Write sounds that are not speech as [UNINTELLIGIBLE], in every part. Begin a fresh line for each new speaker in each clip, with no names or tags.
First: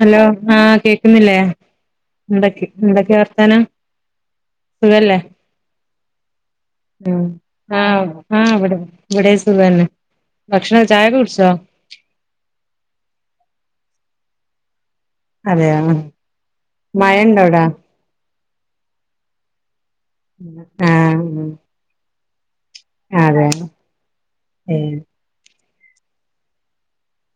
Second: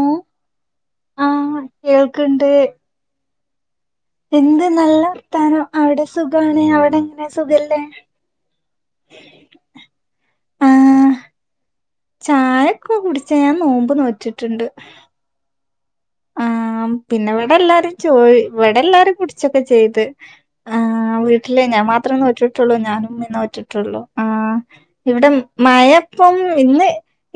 Hello ആഹ് കേക്കുന്നില്ലേ
ആഹ് കേൾക്ക്ണ്ട്
എന്തക്കെ എന്തക്കെയ വർത്താനം
എന്ത് നല്ല
സുഖല്ലേ
വർത്താനം അവിടെ സുഖാണ്
ഉം
അവിടെങ്ങനെയാ സുഖല്ലേ
ആഹ് ആഹ് ഇവിടെ ഇവിടെ സുഖാന്നെ ഭക്ഷണ
ആഹ്
ചായൊക്കെ കുടിച്ചോ
ട്ടുണ്ട്
അതെയാണ്
ആ പിന്നെവിടെല്ലാരും ചോയ് ഇവിടെ എല്ലാരും കുടിച്ചൊക്കെ ചെയ്ത് ആ
ആഹ് ഉം
വീട്ടിലെ ഞാൻ മാത്രണ് ട്ടുള്ളു ഞാനും എന്ന്
അതെ
വറ്റിട്ടുള്ളൂ ആ ഇവിടം മഴപ്പം ഇന്ന്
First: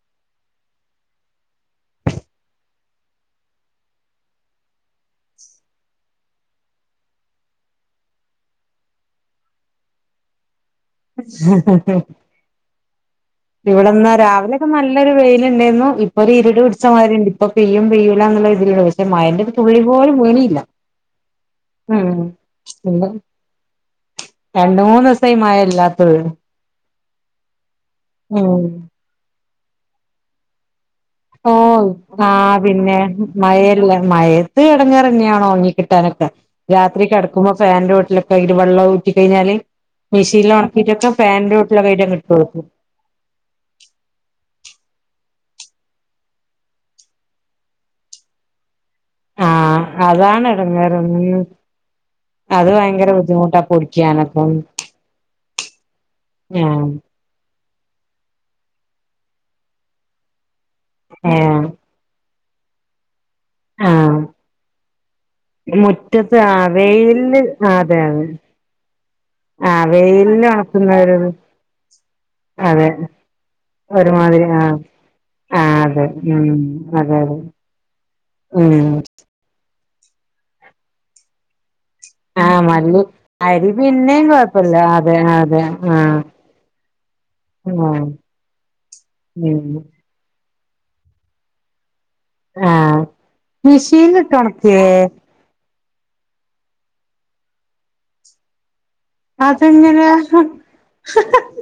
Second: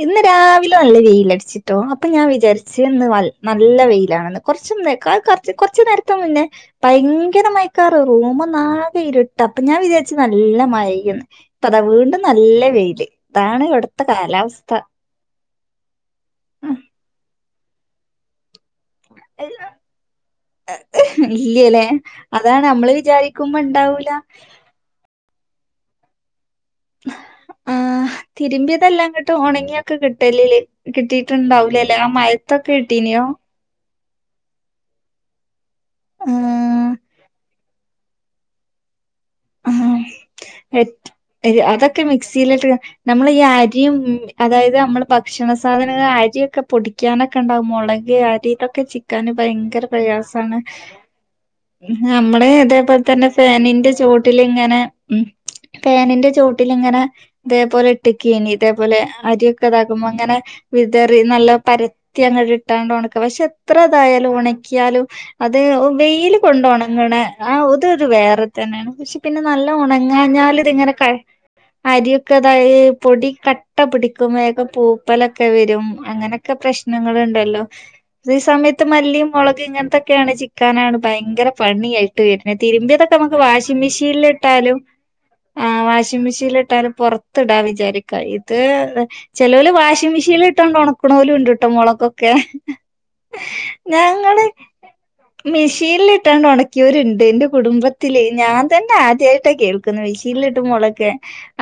ഇന്ന് രാവിലെ നല്ല വെയിലടിച്ചിട്ടോ അപ്പൊ ഞാൻ വിചാരിച്ച് ഇന്ന് വൾ നല്ല വെയിലാണെന്ന് കൊറച്ചുന്നേക്കാൾ കൊറച്ച കൊറച്ചു നേരത്തെ മുന്നേ ഭയങ്കര മയക്കാറ് റൂമ് നാകെ ഇരുട്ട് അപ്പൊ ഞാൻ വിചാരിച്ച് നല്ല മഴയന്ന് ഇപ്പ അതാ
ഏഹ്
വീണ്ടും നല്ല വെയില് ഇതാണ് ഇവിടുത്തെ
ഇവിടെന്നാ രാവിലെക്കെ
കാലാവസ്ഥ
നല്ലൊരു വെയിലി ഇപ്പൊ ഒരു ഇരുട് പിടിച്ച മാതിണ്ട് ഇപ്പ പെയ്യും പെയ്യൂലാനുള്ളെരു പക്ഷെ മയെന്റെ തുള്ളി പോലും വീണില്ല
ഇല്ല്യലേ അതാണ് നമ്മള് വിചാരിക്കുമ്പോ ഇണ്ടാവൂല.
രണ്ട്മൂന്ന് ദിവസായി മയല്പ ല്ലാത്തൊര്
ആ തിരുമ്പിതെല്ലാം കിട്ടും ഉണങ്ങിയൊക്കെ കിട്ടില്ലേല്ലെ
ഓഹ്
കിട്ടിയിട്ടുണ്ടാവൂലല്ലേ
ആഹ് പിന്നെ
കിട്ടീനിയോ?
മയല്ലേ മയത്ത് കിടങ്ങാറിയാണോ ഒണങ്ങി കിട്ടാനൊക്കെ
ആഹ്
രാത്രി കിടക്കുമ്പോ ഫാന്റെ ചോട്ടിലൊക്കെ അയിൻ്റെ വെള്ളം ഊറ്റി കഴിഞ്ഞാല്
ആഹ്
മെഷീനിൽ ഒണക്കിയിട്ടൊക്കെ ഫാന്റെ
അതൊക്കെ
ചോട്ടിലൊക്കെയായിട്ട് അങ്ങ് ഇട്ട് കൊടുക്കും
മിക്സിയിലിട്ട് ക നമ്മളീ അരിയും അതായത് നമ്മ ഭക്ഷണസാധനങ്ങള് അരിയൊക്കെ പൊടിക്കാനൊക്കെ ഇണ്ടാകും മൊളക് അരി ഇതൊക്കെ ചി ക്കാന്
ആഹ്
ഭയങ്കര
അതാണ്
പ്രയാസാണ്
എടങ്ങേറ് ഉം
നമ്മളെ
അത്
അതേപോലെ
ഭയങ്കര
തന്നെ
ബുദ്ധിമുട്ടാ
ഫാനിന്റെ ചോട്ട
പൊടിക്കാനൊക്കെ
ട്ടിലിങ്ങനെ ഉം ഫാനിന്റെ ചോട്ടില്
ആഹ്
ഇങ്ങനെ ഇതേപോലെ ഇട്ടേക്കാണ് ക ഇതേപോലെ അരിയൊക്കെ ഇതാക്കുമ്പോ അങ്ങനെ വിതറി നല്ല
ഏഹ്
പരത്തിയങ്ങട്ട് ഇട്ടാണ്ട് ഉണക്ക പക്ഷെ എത്ര
ആഹ്
ഇതായാലും ഉണക്കിയാലും അത്
മുറ്റത്ത്
വെയില് കൊണ്ട്
ആഹ്
ഉണങ്ങണ
വെയിലില്
ആ
ആഹ് അതെ
അതൊരു
അതെ
വേറെ തന്നെയാണ് പക്ഷെ പിന്നെ നല്ല
ആഹ് വെയിലില്
ഉണങ്ങാഞ്ഞാൽ ഇതിങ്ങനെ
ഒണക്കുന്ന
ക
ഒരു
അരിയൊക്കെ
അതെ
അതായത് പൊടി കട്ട പിടിക്കും
ഒരുമാതിരി
വേഗം
ആഹ്
പൂപ്പലൊക്കെ
ആഹ്
വരും
അതെ
അങ്ങനൊക്കെ
ഉം അതെ അതെ
പ്രശ്നങ്ങളുണ്ടലോ ഇതേ സമയത്ത്
ഉം
മല്ലി മൊളക് ഇങ്ങനെത്തെയൊക്കെയാണ് ചിക്കാനാണ് ഭയങ്കര പണിയായിട്ട് വരുന്നേ തിരുമ്പിയതൊക്കെ നമക്ക് വാഷിംഗ്‌ മെഷീൻ
പിന്നെയും കുഴപ്പമില്ല അതെ അതെ
ആ
ആഹ്
വാഷിംഗ് മെഷീനിലിട്ടാലും പൊറത്ത് ഇടാ
ആഹ്
വിചാരിക്ക ഇത് ചെലവര്
ഉം
വാഷിംഗ് മെഷീനി ലിട്ടോണ്ട് ഉണക്കണോലുണ്ട് കേട്ടോ മുളകൊ ക്കെ
ആഹ് മിഷീനിലിട്ട്
ഞങ്ങള്
ഒണക്കിയേ
മെ ഷീനിലിട്ടോണ്ട് ഉണക്കിയവരുണ്ട് എൻ്റെ കുടുംബത്തില് ഞാൻ ഞാൻ ആദ്യവായിട്ടാ കേൾക്കുന്നെ
അതെങ്ങനെയാ
മിഷനിലിട്ട് മുളക്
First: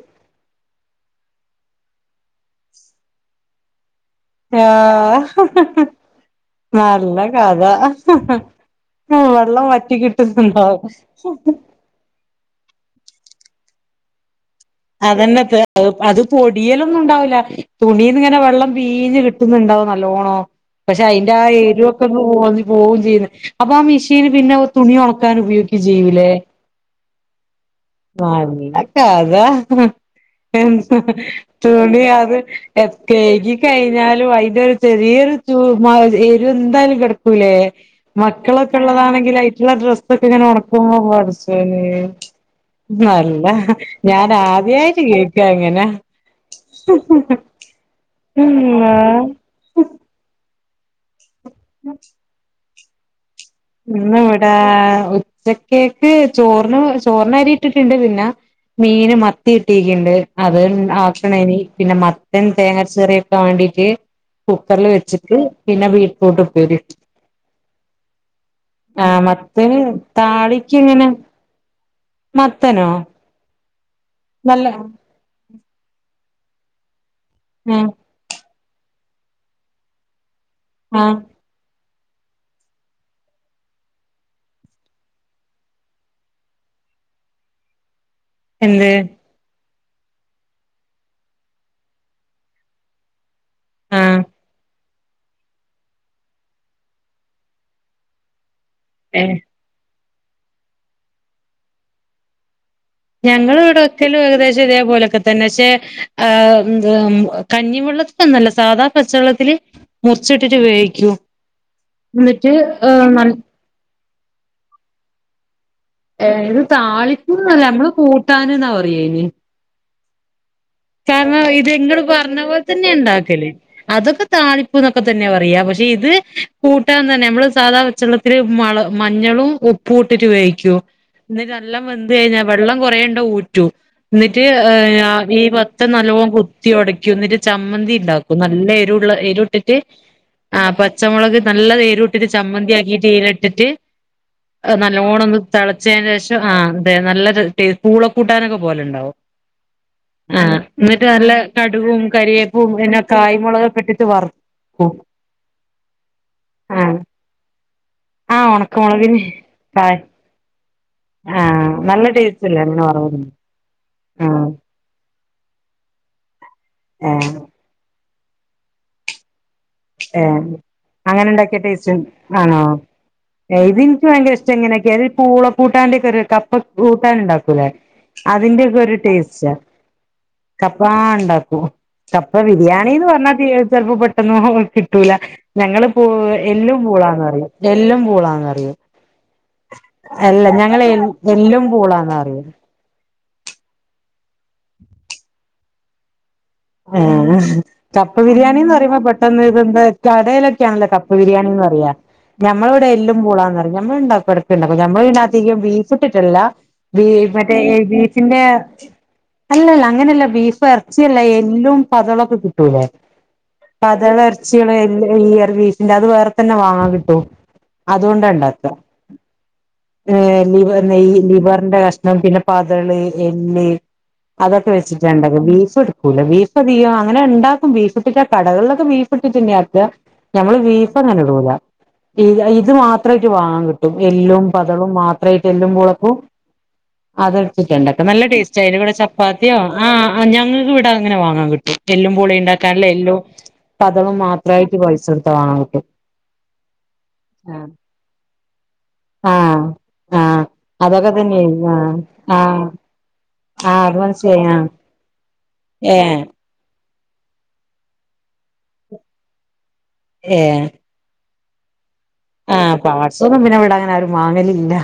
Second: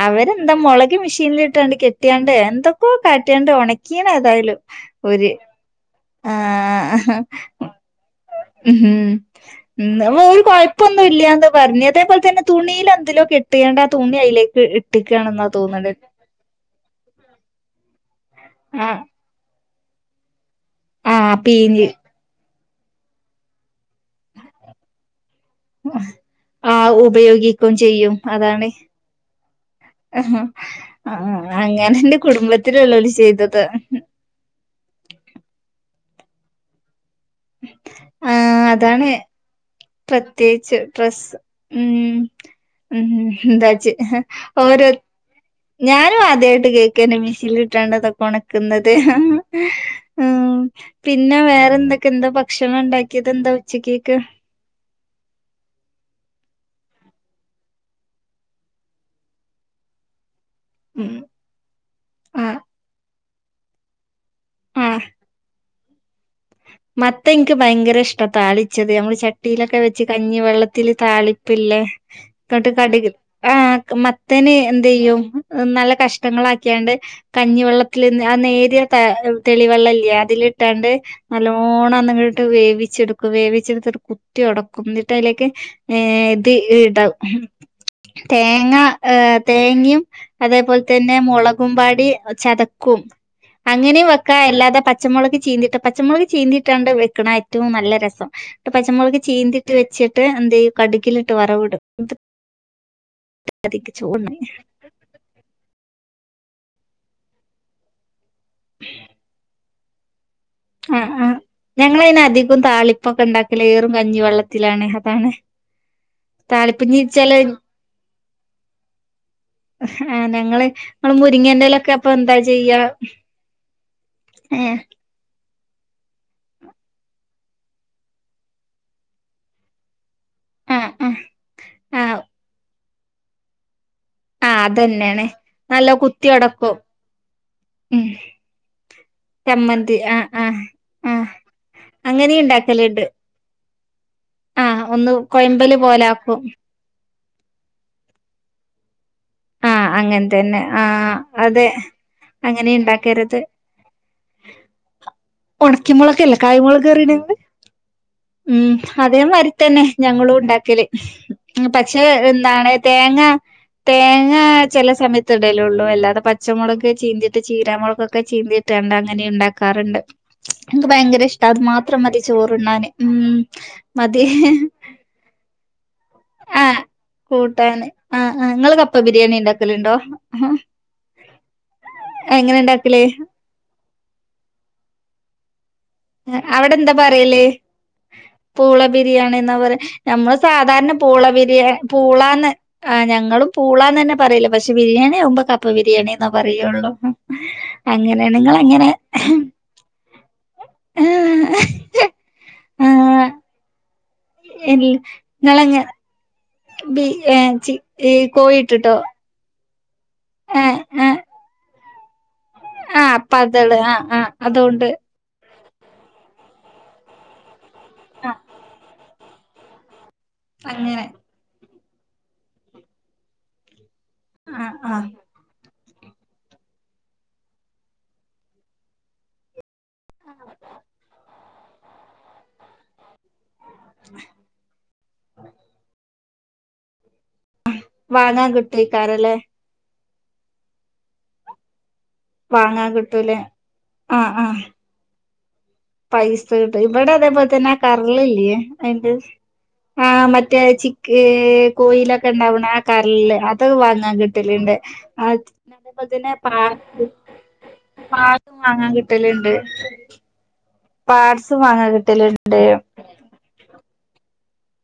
അവരെന്താ മുള ക് മെഷീനിലിട്ടാണ്ട് കെട്ടിയാണ്ട് എന്തൊക്കോ കാട്ടിയാണ്ട് ഉണക്കീയന് ഏതായിലും ഓര്
ആഹ്
ആഹ്
നല്ല കഥാ
ഉം ഉം ഓര് കുഴപ്പൊന്നും ഇല്യാന്ന് പറഞ്ഞ് അതേപോലെ തന്നെ തുണീലെന്തിലോ കെട്ടിയോണ്ട് ആ തുണി അയിലേക്ക്
അതന്നെ
ഇട്ട്ക്കാണെന്നാ
തെ
തോന്ന്ണ്
അത് പൊടിയലൊന്നും ഉണ്ടാവില്ല തുണീന്നിങ്ങനെ വെള്ളം
ആ
പീഞ്ഞ് കിട്ടു ന്നുണ്ടാവും നല്ലോണം പക്ഷെ അതിന്റെ ആ എരിവൊക്കെ ഒക്കെ ഒന്ന് പോ വുകയും ചെയ്യൂന്ന് അപ്പൊ ആ മെഷീന് പിന്നെ തുണി ഒണ ക്കാൻ ഉപയോഗിക്കുകയും ചെയ്യൂല്ലേ
ആ ഉപയോഗിക്കും ചെയ്യും അതാണ്
നല്ല കഥ
ആഹ്. ആ അങ്ങനെ
തുണി
എന്റെ
അത് ഇഎ
കുടുംബത്തിലുള്ളോല് ചെയ്തത്
കഴ്കിക്കഴിഞ്ഞാലും അയിന്റെ ഒരു ചെറിയൊരു ചൂ എരുവ് എന്തായാലും കെട ക്കൂല്ലെ
ആ
മക്കളൊക്കെ
അതാണ്
ഉള്ളതാണെങ്കിൽ
പ്രത്യേകിച്ച് ഡ്രസ്സ് ഉം ഉം എന്താച്ച്
[UNINTELLIGIBLE] [UNINTELLIGIBLE]
ഓരോ
[UNINTELLIGIBLE]
ഞാനും ആദ്യായിട്ട് കേക്കന്നെ മിശീല്ല് ഇട്ടാണ്ട് ഇതൊക്കെ ഒണക്കുന്നത്
അള്ളാ
പിന്നെ വേറെന്തൊക്കെ എന്താ ഭക്ഷണം ഉണ്ടാക്കിയ
ഇന്ന് ഇവടെ [UNINTELLIGIBLE] കേക്ക് ചോറിന് ചോർന് അരി ഇട്ടിട്ടുണ്ട് പിന്നെ മീന് മത്തി കിട്ടിക്ണ്ട് അത് കഴിഞ്
ഉം
ആക്ണേനി പിന്നെ മത്തൻ
ആഹ്
തേങ്ങാ അരച്ച് കറിക്കാൻ വേണ്ടീട്ട് കുക്കറിൽ വെച്ചിട്ട് പിന്നെ വീ
മത്തൻ ഇൻക്ക് ഭയങ്കര ഇഷ്ട താളിച്ചത്
ആ
നമ്മള്
മത്തന്
ചട്ടിലൊക്കെ വെച്ച്
താളിക്ക്
കഞ്ഞിവെള്ളത്തില്
എങ്ങനെ
താളിപ്പ്ല്ലേ കട്
മത്തനോ
കട്ക് മത്തന്
നല്ല
എന്ത്‌യ്യും നല്ല കഷ്ണങ്ങളാക്കിയാണ്ട്
ആ
കഞ്ഞിവെള്ളത്തില് നിന്ന് നേരി രിയ താ തെളിവെള്ളല്ലേ അതിലിട്ടാണ്ട്
ആ
ഓണം ന്നിട്ട് വേവിച്ചെടുക്കും വേവിച്ചെടുത്തിട്ട് കുത്തി ഒടക്കും എന്നിട്ട് അതിലേക്ക് ഹേ ഇത് ഹ് ണ്ടാവും തേങ്ങ
എന്ത്
തേ ന്യും അതേ പോലെ തന്നെ മോളകും പാടി ചതക്കും
ആ
അങ്ങനിം വെക്കാ അല്ലാതെ പച്ച മോളക് ചീന്തിട്ട പച്ചമോളക് ചീന്തിട്ടാണ്ട് വെക്ണാ ഏറ്റവും നല്ല രസം ഇപ്പം പച്ചമോളക്
ഏ
ചീന്തിട്ട് വെച്ച് ട്ട് എന്തെയ്യും കട്ക്കിലിട്ട് വറവ്ടും
ഞങ്ങള് ഇവിടെ വെക്കലും ഏകദേശം ഇതേപോലെക്കെ തന്നെ പക്ഷെ ആഹ് കഞ്ഞിവെള്ളത്തിലൊന്നും അല്ല സാധാ പച്ചവെള്ളത്തില് മു
അഹ് അഹ് ഞങ്ങളയ്ന്
എന്നിട്ട്
അധികും
ഏഹ്
താളിപ്പൊക്കെ
നൽ
ഉണ്ടാക്കല് ഏറും കഞ്ഞി വെള്ളത്തിലാണ് അതാണ്
ഏ ഇത്
താളിപ്പിഞ്ഞി ചെല
താളിപ്പ് ന്നല്ല നമ്മള് കൂട്ടാന് ന്നാ പറിയ അയ്ന്
ഹേ ഞങ്ങള് ങ്ങള്
കാരണം
മുരിങ്ങന്റെലൊക്കെ
ഇത്ങ്ങള്
അപ്പൊ എന്താ
പർഞ്ഞ പോലെ
ചെയ്യാ
തന്നെ ഇണ്ടാക്കല് അതൊക്കെ
ഏഹ്
താളിപ്പ്ന്നൊക്കെ തന്നെ പറയാ പ ഇത് കൂട്ടാതന്നെ നമ്മള് സാദാ പച്ചള്ളത്തില് മള മഞ്ഞളും ഉപ്പു ട്ടിറ്റ് വേവിക്കു
ആഹ് ആഹ്
ന്നിട്ട് നല്ലം വെന്ത്
ആഹ്
കയിഞ്ഞാ വെള്ളം കുറെ ണ്ട ഊറ്റും ന്നിട്ട്
ആഹ്
ഹ്
അതന്നേണ്
ആവി വെ
നല്ല
ച്ചനല്ലോം കുത്തി
കുത്തിയൊടക്കും
ഒടക്കും ന്നിട്ട് ചമ്മന്തി
ഉം
ണ്ടാക്കും നല്ല എരുവള്ള എരിട്ടിട്ട്
ചമ്മന്തി ആഹ് ആഹ്
അ
ആഹ്
പച്ചമുളക് നല്ലതെരുട്ടിട്ട്
അങ്ങനിം ഇണ്ടാക്കല്ണ്ട്
ചമ്മന്തിയാക്കിട്ട് ഇലട്ടിട്ട് അത്
ആഹ് ഒന്ന്
നല്ലോണംന്ന്
കൊയമ്പല്
തളച്ചതിന്
പോലാക്കും
ശേഷം ആ അതെ നല്ല ത് ടീ പൂളക്കൂട്ടാനൊക്കെ പോലെണ്ടാവും
ആ അങ്ങൻ തന്നെ
ന്നിട്ട്
ആഹ്
നല്ല
അതെ
കടുുകും കരിവേപ്പും
അങ്ങനെ
പിന്നെ കായ്
ഇണ്ടാക്കരുത്
മുുളകൊ ക്കിട്ടിട്ട് വറക്കും
ഉണക്കി മുളകല്ലെ കായ മുുളക് പറീണിങ്ങള്
ആ
ഉം അതേ
ഉണക്കമുളകിന്
മാരിത്തന്നെ
കായ്
ഞങ്ങളുണ്ടാക്കല്
ആ
പക്ഷെ
നല്ല ടേസ്റ്റ് അല്ലേ
എന്താണ്
അങ്ങനെ വറവ്
തേങ്ങ തേ
ആ
ങ്ങ ചേലെ സയത്ത് ഇടലൊള്ളൂ അല്ലാതെ പച്ചമൊളക്
ഏ
ചീന്തിട്ട് ചീരാമുളകൊ ക്കൊ ചീന്തിട്ടണ്ട് അങ്ങനെ ഉണ്ടാ ക്കാറുണ്ട്
ഏ
എനിക്ക് ഭയങ്കര
അങ്ങനെ
ഇഷ്ട
ഉണ്ടാക്കിയ
അത്
ടേസ്റ്റ്
മാത്രം മതി
ആണോ
ചോറ്ണ്ണാന് ഉം മതി
അങ്ങനൊക്കെ അത് പൂള കൂട്ടാന്റൊക്കെരു കപ്പ
ആഹ്
കൂടാനുണ്ടാക്കൂലേ
കൂട്ടാന് ആഹ് ആഹ് ഇങ്ങള്
അതിന്റെക്കൊരു
കപ്പ ബിരിയാണി
ടേസ്റ്റ
ഇണ്ടാക്കലുണ്ടോ
ണ്ടാക്കോ കപ്പ
എങ്ങനെ
ബിരിയാണി
ഇണ്ടാക്കല്
ന്ന് പറഞ്ഞ ചെൽപോ പെട്ടെന്ന് കിട്ടൂല ഞങ്ങള് പൂ എല്ലും
അവിടന്താ
പൂളാന്ന്
പറയല്
പറയും എല്ലും പൂളാന്ന് പറയും
പൂള ബിരിയാണിന്നാ പറയാ നമ്മള്
അല്ല
സാ
ഞങ്ങള്
സാധാരണ പൂള
എല്ലും
ബിരിയാണി
പറയും
പൂളാന്ന് ആ ഞങ്ങളും പൂളാന്നേ ന്നേ പ പറയല് പക്ഷെ ബിരിയാണി ആവുമ്പോ കപ്പ് ബിരിയാണി
ആ കപ്പ ബിരിയാണിന്ന്
നിങ്ങളങ്ങനെ
പറയുമ്പോ പെട്ടന്ന് ഇതെന്താ കടയിലൊക്കെയാണല്ലോ കപ്പ പ്പ ബിരിയാണിന്ന് പറയാ നമ്മളിവിടെ എല്ലും
ആഹ്
പൂളാന്ന് പറ യ നമ്മളുണ്ട വൃത്തിണ്ട് നതിന
ഇൽ
നമ്മള് പിന്നെധികം
നിങ്ങളങ്ങ
ഫിട്ടിട്ടല്ല
ബി
ബീ
ഏഹ്
മറ്റേ
ചി ഈ
ബീച്ചിന്റെ
കോയിട്ടിട്ടോ
അല്ലല്ല അങ്ങനെയല്ല ബീഫ്
ഏഹ്
ഇറച്ചിയല്ല
ഏഹ്
എല്ലും പതോളൊക്കെ
ആഹ് പതള് ആഹ്
പതള
ആഹ്
ഇറച്ചീടെ
അതുകൊണ്ട്
എൽ എല്ല് പി അത് വേറെ തന്നെ വാങ്ങാ കിട്ടും അതുകൊണ്ടാ
ആഹ്
ഇണ്ടാക്കാ ഏഹ് ലിവ
അങ്ങനെ
ഈ ലിവറിന്റെ കഷ്ണം പിന്നെ പതള് എല്ല് അതൊക്കെ
ആഹ് ആഹ്
വെച്ചിട്ട്ണ്ടെ ബീഫ് എടുക്കും കൂല ബീഫധികം അങ്ങനെ ഇണ്ടാക്കും ബീഫൊക്കെ കടകളിലൊക്കെ ബീഫ് ഇട്ടിട്ടുത്ത് നമ്മള് ബീഫ ടൂല ഇത് മാത്രമായിട്ട് വാങ്ങും എല്ലും പതളും മാത്രമായിട്ട് എല്ലും പുളക്കും അതെടുത്തിട്ടുണ്ടെ നല്ല
വാങ്ങാൻ
ടേസ്റ്റ് അയിന്റെ കൂടെ
കിട്ടുവയ്ക്കാരല്ലേ
ചപ്പാത്തിയോ ആഹ് ഞങ്ങക്ക് ഇവിടെ അങ്ങനെ വാങ്ങാൻ കിട്ടും എല്ലും പൊളിണ്ടാക്കാനുള്ള
വാങ്ങാൻ
എല്ലോ
കിട്ടൂലേ
പഥവും
ആഹ് ആഹ്
മാത്രമായിട്ട് പൈസൊടുത്ത് വാങ്ങും
പൈസ കിട്ടും ഇവിടെ അതേപോലെ തന്നെ കറളില്ലേ അയിൻ്റെ
ആഹ്
ആഹ് മറ്റേ
അതൊക്കെ
ചിക്ക്
തന്നെ ആഹ്
കോയിലൊക്കെ
ആഹ്
ഇണ്ടാവണ ആ കരളില്ലേ അത്
ആഹ്
വാങ്ങാൻ
മനസ്സിലായി ആഹ്
കിട്ടലിണ്ട് അത്
ഏഹ്
[INAUDIBLE] വാങ്ങാൻ കിട്ടലിണ്ട് പാർസ് വാങ്ങ കിട്ട
ആഹ പസൊന്നും പിന്നെ ഇവിട അങ്ങനെ ഒരു മാവല ഇല്ല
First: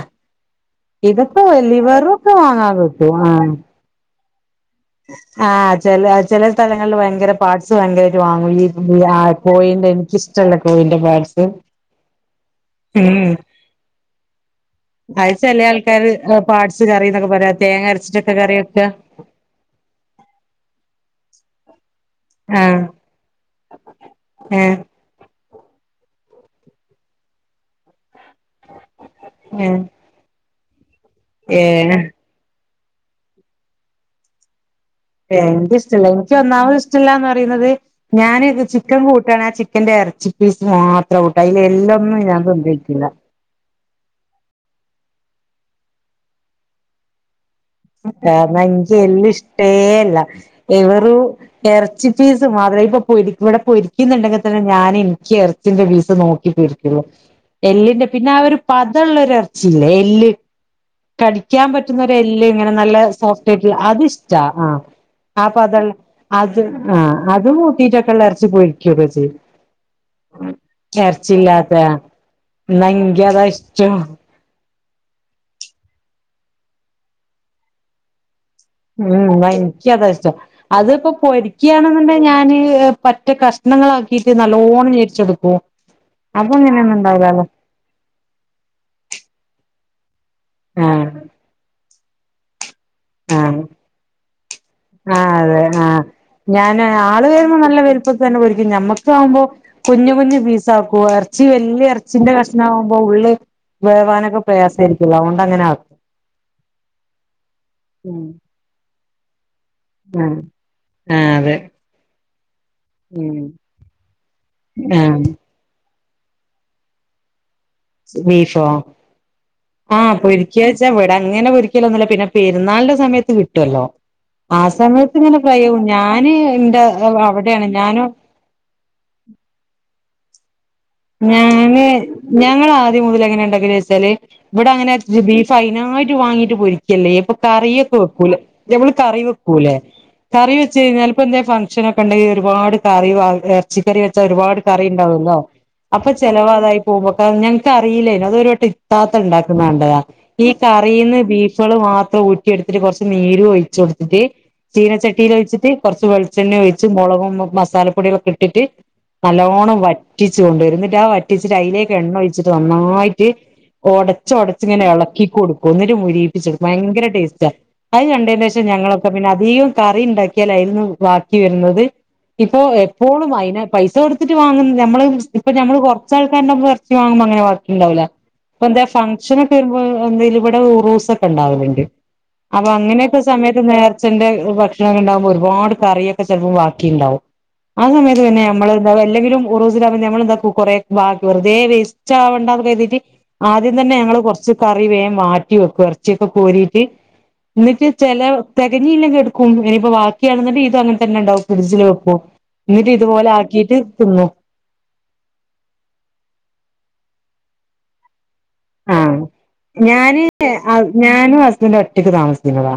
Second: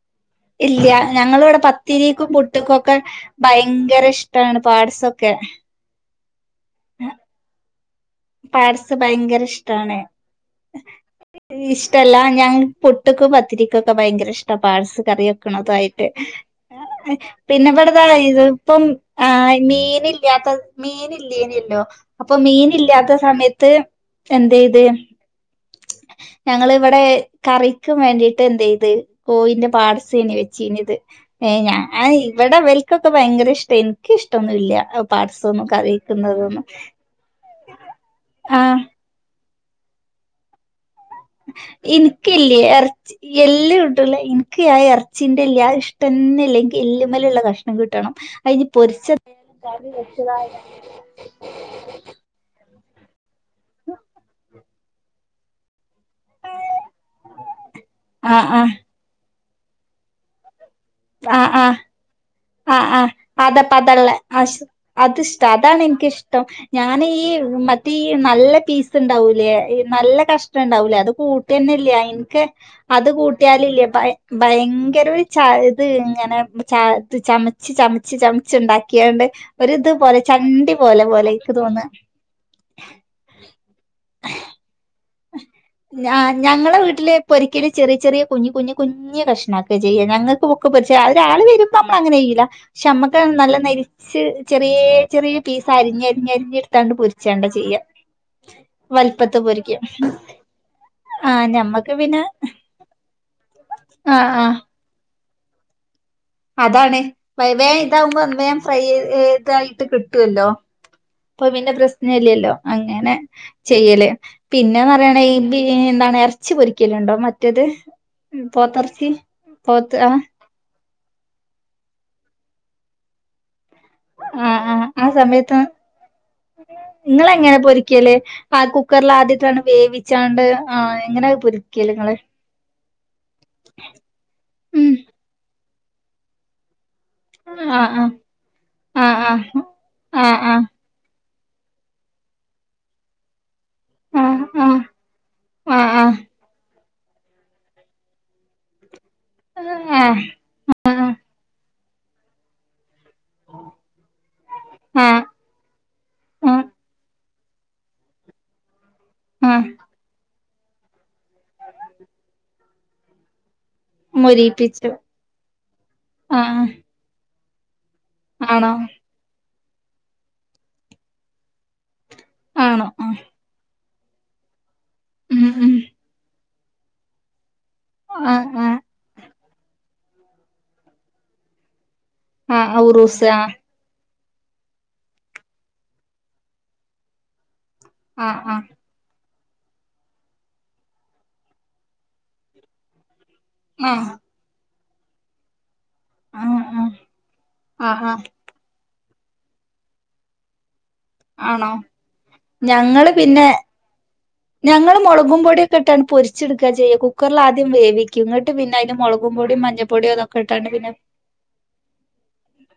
ഇല്ല ഞങ്ങളിവിടെ പത്തിരിക്കും
ഒക്കെ വാങ്ങാൻ
പുട്ടക്കുംക്കെ
കിട്ടും ആഹ്
ഭയങ്കര ഇഷ ഇാണ് പാട്സൊക്കെ
ചില സ്ലങ്ങളിൽ ഭയങ്കര പാട്സ് ഭയര
പഴസ് ഭയങ്കര ഇഷ്ടാണ്
എനിക്കിഷ്ടല്ല കോയിന്റെ പാട്സ്
ഇഷ്ടല്ല ഞാൻ പൊട്ട
ഉം
ക്കെ ഭയ ഇ്ട കക്ക്
അത് ചെല ആൾക്കാര് പാട്സ് കറി എന്നൊക്കെ പറയാ
പ്പീ
തേങ്ങ അരച്ചിട്ടൊക്കെ കറി വെക്ക
മീനല്ലേനല്ലോ അപ്പൊ
ആഹ്
മീനല്ലാത്ത സമയത്ത് എന്ത
ഏഹ്
ഇത് ഞങ്ങിവിടെ കറിക്കും വേണ്ടിട്ട് എന്ത ചെയ്ത് കോയിന്റെ
ഏഹ്
പാട്സേണ വെച്ച ീത് ഏ ഞൻ
ഏഹ്
ആ ഇവിടെ വൽക്കൊക്കെ ഭയങ്കര ഇഷ്ടം എനിക്ക് ഇഷ്ടൊന്നുമ ഇല്ല
ഏ എനക്ക് ഇഷ്ടമല്ല എനിക്ക് ഒന്നാമത് ഇഷ്ടല്ലാന്ന് പറയുന്നത് ഞാന്
ആഹ്
ചിക്കൻ കൂട്ടുകാണ് ആ ന്റെ ഇറച്ചിപ്പീസ്
എനക്ക്ല്ലയേ ഇറച്ചി എല്ല ഉണ്ടല്ല എനിക്ക് ഞാ ഇറച്ചി അച്ചിന്റെല്ല ഇഷ്ടംന്നല്ലെങ്കിൽ എല്ലുമലുള്ള കഷ്ടം
അനിക്ക് എല് ഇഷ്ടേല്ല
ആഹ്
ഇവെറ ഇറച്ചി പീസ് മാത്രേ ഇപ്പ ഇവിടെ പൊരിക്കുന്നുണ്ടെങ്കിൽ തന്നെ ഞാൻ എനിക്ക് എർത്തിന്റെറെീ നോക്കി പോക്കുള്ളൂ എല്ലിന്റെ പിന്നെ ആ
ആഹ്
ഒരു പതമള്ളൊ ഇർച്ചിയില്ലേ എല്ല്
ആഹ്
കളിക്കാൻ
ആഹ്
പറ്റുന്നവരെല്ലേ
ആഹ് ആഹ് പത പതള്ള
ന
ആശ് അതിഷ്ട അതാണ്
നോ
എനിക്കിഷ്ടം ഞാന് ഈ
അഷ
മറ്റേ നല്ല പീസ് ഉണ്ടാവൂലേ നല്ല കഷ്ടം ഉണ്ടാവൂലേ അത് കൂട്ടി
എർച്ചില്ലാത്തെ
തന്നെല്ലേ എനിക്ക്
ന്നാ
അത്
ഇൻക്കതാ
കൂട്ടിയാലില്ലേ
ഇഷ്ടം
ഭയങ്കര ച ഇത് ഇങ്ങനെ ചമച്ച് ചമച്ച് ച
ഉ എനിക്ക് അതാ ഇഷ്ടം
ചണ്ടി പോലെ
അതിപ്പോൊ
പോലെ എനിക്ക് തോന്ന
പൊരിക്കണെന്നുണ്ട ഞാന് പറ്റ കഷ്ണങ്ങളക്കിയിട്ട നല്ലോണം ഞെരിച്ചെടുക്കും
്
അപ്പൊ
ഞങ്ങളെ
അങ്ങനെയൊന്നും
വീട്ടില്
ഉണ്ടാവില്ലല്ലോ
പൊരിക്കല് ചെറിയ ചെറിയ കുഞ്ഞഞ് കുഞ്ഞഞ് കുഞ്ഞഞ് കഷ്ണംക്ക െ ചെയ്യ ഞങ്ങക്ക് പൊക്കെ പരിിച്ച അ
ആഹ്
ഒരാൾ വരുമ്പ നമ്മള അങ്ങനെ ചെയ്യില്ല പക്ഷെ നമ്മക്ക് നല്ല
ആഹ്
നരിച്ച് ചെറിയ
ആഹ്
ചെറിയ
അതെ
പീസ് അരിഞ്ഞ അരിഞ്ഞ് അരിഞ്ഞ എടുത്താണ്ട് പൊരിച്ചേണ്ട
വ
ചെയ്യ
തന്നെരിക്കും
വലുപ്പത്ത്
നമ്മക്കാവുമ്പോ
പൊരിക്കും
കുഞ്ഞഞ് കുഞ്ഞ് പീസ ആക്കുവ ഇറച്ചി
ആഹ്
വലിയ
ഞമ്മക്ക് പിന്നെ
ഇറച്ചിന്റെ കഷ്ണമാകുമ്പോൾ ഉള്ളള്
ആഹ്
വേവാനൊക്കെ
ആഹ്
പ്രയാസമായിരിക്കല്ല അതുകൊണ്ട് അങ്ങനെ ആക്കും
അതാണ് വേം ഇതാവുമ്പോ
ഉം
അന്ന് വേം ഫ്രൈ ഇതായി
ആഹ്
കിട്ടുമല്ലോ
ആഹ്
അപ്പൊ
അതെ
പിന്നെ പ്രശ്നല്ലല്ലോ അങ്ങനെ
ഉം
ചെയ്യല് പിന്നെന്ന്
ആഹ്
പറയാണെ എന്താണ് ഇറച്ചി പൊരിക്കലുണ്ടോ പറ്റത്
ബീഫോ
പോത്തർച്ചി പോത്ത് ആ
ഇവിട അങ്ങനെ പൊരിക്കലൊന്നുവില്ല പിന്നെ പെുന്നാളിന്റെ സമയത്ത് കിട്ടുവല്ലോ ആ
ആഹ് ആഹ്
സമയത്ത്ങ്ങനെ
സമയത്ത്
പറയാ ഞാന് എന്റെ അവിടെയാണ് ഞാനും
ആദ്യത്തെ വേവിച്ച് ആണ്
ഞാന് ഞങ്ങള് ആദ്യം മുതൽ എങ്ങനെ ഉണ്ടാക്ക ചോച്ചാല് ഇവിടെ അങ്ങനെ
ഉം
സൈനായിട്ട് വാങ്ങിട്ട് പോയി ല്ലേ ഇപ്പൊ
ആ
കറിയൊക്കെ
ആ
വെക്കൂല ഞമ്മള്
ആ
കറി
ആ
വെക്കൂലേ
ആ ആ
കറി വെച്ച് കഴിഞ്ഞാൽ ഇപ്പ എന്തേലും ഫംഗ്ഷൻ ഒക്കെ ഉണ്ടെങ്കി ഒരുപാട് കറി ഇറച്ചിക്കറി വെച്ചാ
ആ ആ
ഒരുപാട് കറി
ആ
ഉണ്ടാവുല്ലോ
ആ
അപ്പൊ ചിലവാ അതായി പോകുമ്പൊക്ക ഞങ്ങക്ക് അറിയില്ലേനു അത്വരായിട്ട് താത്ത ഉണ്ടാക്കുന്ന കണ്ടതാ
ആ
ഈ കറിന്ന് ബീഫുകള് മാത്രം ഊറ്റിയെടുത്തിട്ട് കുറച്ച് നീര് ഒഴിച്ച് കൊടുത്തിട്ട്
ആ ആ
ചീനച്ചട്ടയിൽ ഒഴിച്ചിട്ട് കുറച്ച് വെളിച്ചെണ്ണ ഒഴിച്ച് മുളക മസാലപ്പൊടികളൊക്കെ ഇട്ടിട്ട്
ആ
നല്ലോണ്ണം വറ്റിച്ച് കൊണ്ടുവരുന്നിട്ട് ആ ച്ചിട്ട് അതിലേക്ക് എണ്ണ ഒഴിച്ചിട്ട് നന്നായിട്ട് ഒടച്ച് ഒടച്ച് ഇങ്ങനെ
മൊരിയിപ്പിച്ചു
ഇളക്കി കൊടുക്കും എന്നിട്ട്
ആ ആ
മൊരിപ്പിച്ചെടുക്കും ഭയങ്കര ടേസ്റ്റാ അത് കണ്ടതിന് ശേഷം
ആണോ
ഞങ്ങളൊക്കെ പിന്നെ അധികം കറി ഉണ്ടാക്കിയാലതീന്ന് ബാക്കി വരുന്നത് ഇപ്പൊ
ആണോ ആ
എപ്പോഴും അതിന് പൈസ കൊടുത്തിട്ട് വാങ്ങുന്ന നമ്മള്
ഉം
ഇപ്പ
ഉം
ഞമ്മള് കുറച്ചാൾ ഇറച്ചി വാങ്ങുമ്പോ അങ്ങനെ കൊഴപ്പവുണ്ടാവില്ല
ആ
അപ്പ
ആ
എന്താ ഫഗ്ഷനൊക്കെ എന്താ ഇവിടെ ഉറൂസല്ക്കെ ഇണ്ടാവലിണ്ട് അപ്പൊ
ആ
അങ്ങനെയൊക്കെ
ഉറൂസ് ആ
സമയത്ത് നേ ർച്ചന്റെ ഭക്ഷണം ഇണ്ടാകുമ്പോ ഒരുപാട് കറിയൊക്കെ ചെലപ്പോ ബാക്കി ഇണ്ടാവും ആ സമയത്ത് പിന്നെ നമ്മള് ന്ത എല്ലെങ്കിലും ഉറിസിന്റെ അന്ന് രാവിലെ ബാക്കി വെറുതെ വേസ്റ്റാവണ്ടാന്ന് കരുതിയിട്ട് ആദ്യം
ആ
തന്നെ ഞങ്ങള് കൊറച്ച് ക വേഗം മാറ്റി വെക്കും ഇറച്ചി ഒക്കെ
ആ
കോരീട്ട് എന്നിട്ട്
ആ ആ
ചില തികഞ്ഞില്ലെങ്കി ഏട് ഇനിപ്പോ ബാക്കിയാണെന്ന്ണ്ടേ ഇതങ്ങനെ തന്നെ ഇണ്ടാവും
ആണോ
ഫ്രിഡ്ജില് വെക്കും എന്നിട്ട്
ഞങ്ങള്
ഇതുപോലെ
പിന്നെ
ആക്കിട്ട് തിന്നും
ഞങ്ങള് മുളകും പൊടിയൊക്കെ ഇട്ടാണ് പൊരിച്ചെടുക്കുക ചെയ്യുക കുക്കറിൽ ആദ്യം വേവിക്കും എന്നിട്ട് പിന്നെ അതിന്
ആഹ്
മുളകും പൊടിയും മഞ്ഞൾപ്പൊടിയും
ഞാന്
അതൊക്കെ ഇട്ടാണ്ട് പിന്നെ
ഞാനും ഹസ്ബൻഡും ഒറ്റക്ക് താമസിക്കുന്നതാ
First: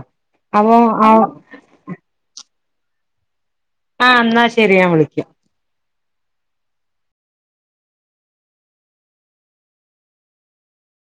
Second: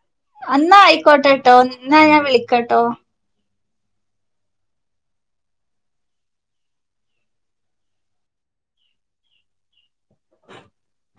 അപ്പൊ
അന്നാ
ആ
ആയിക്കോട്ടെട്ടോ എന്നാ ഞാൻ വിളിക്കട്ടോ.
ആ എന്നാ ശരി ഞാൻ വിളിക്കാം.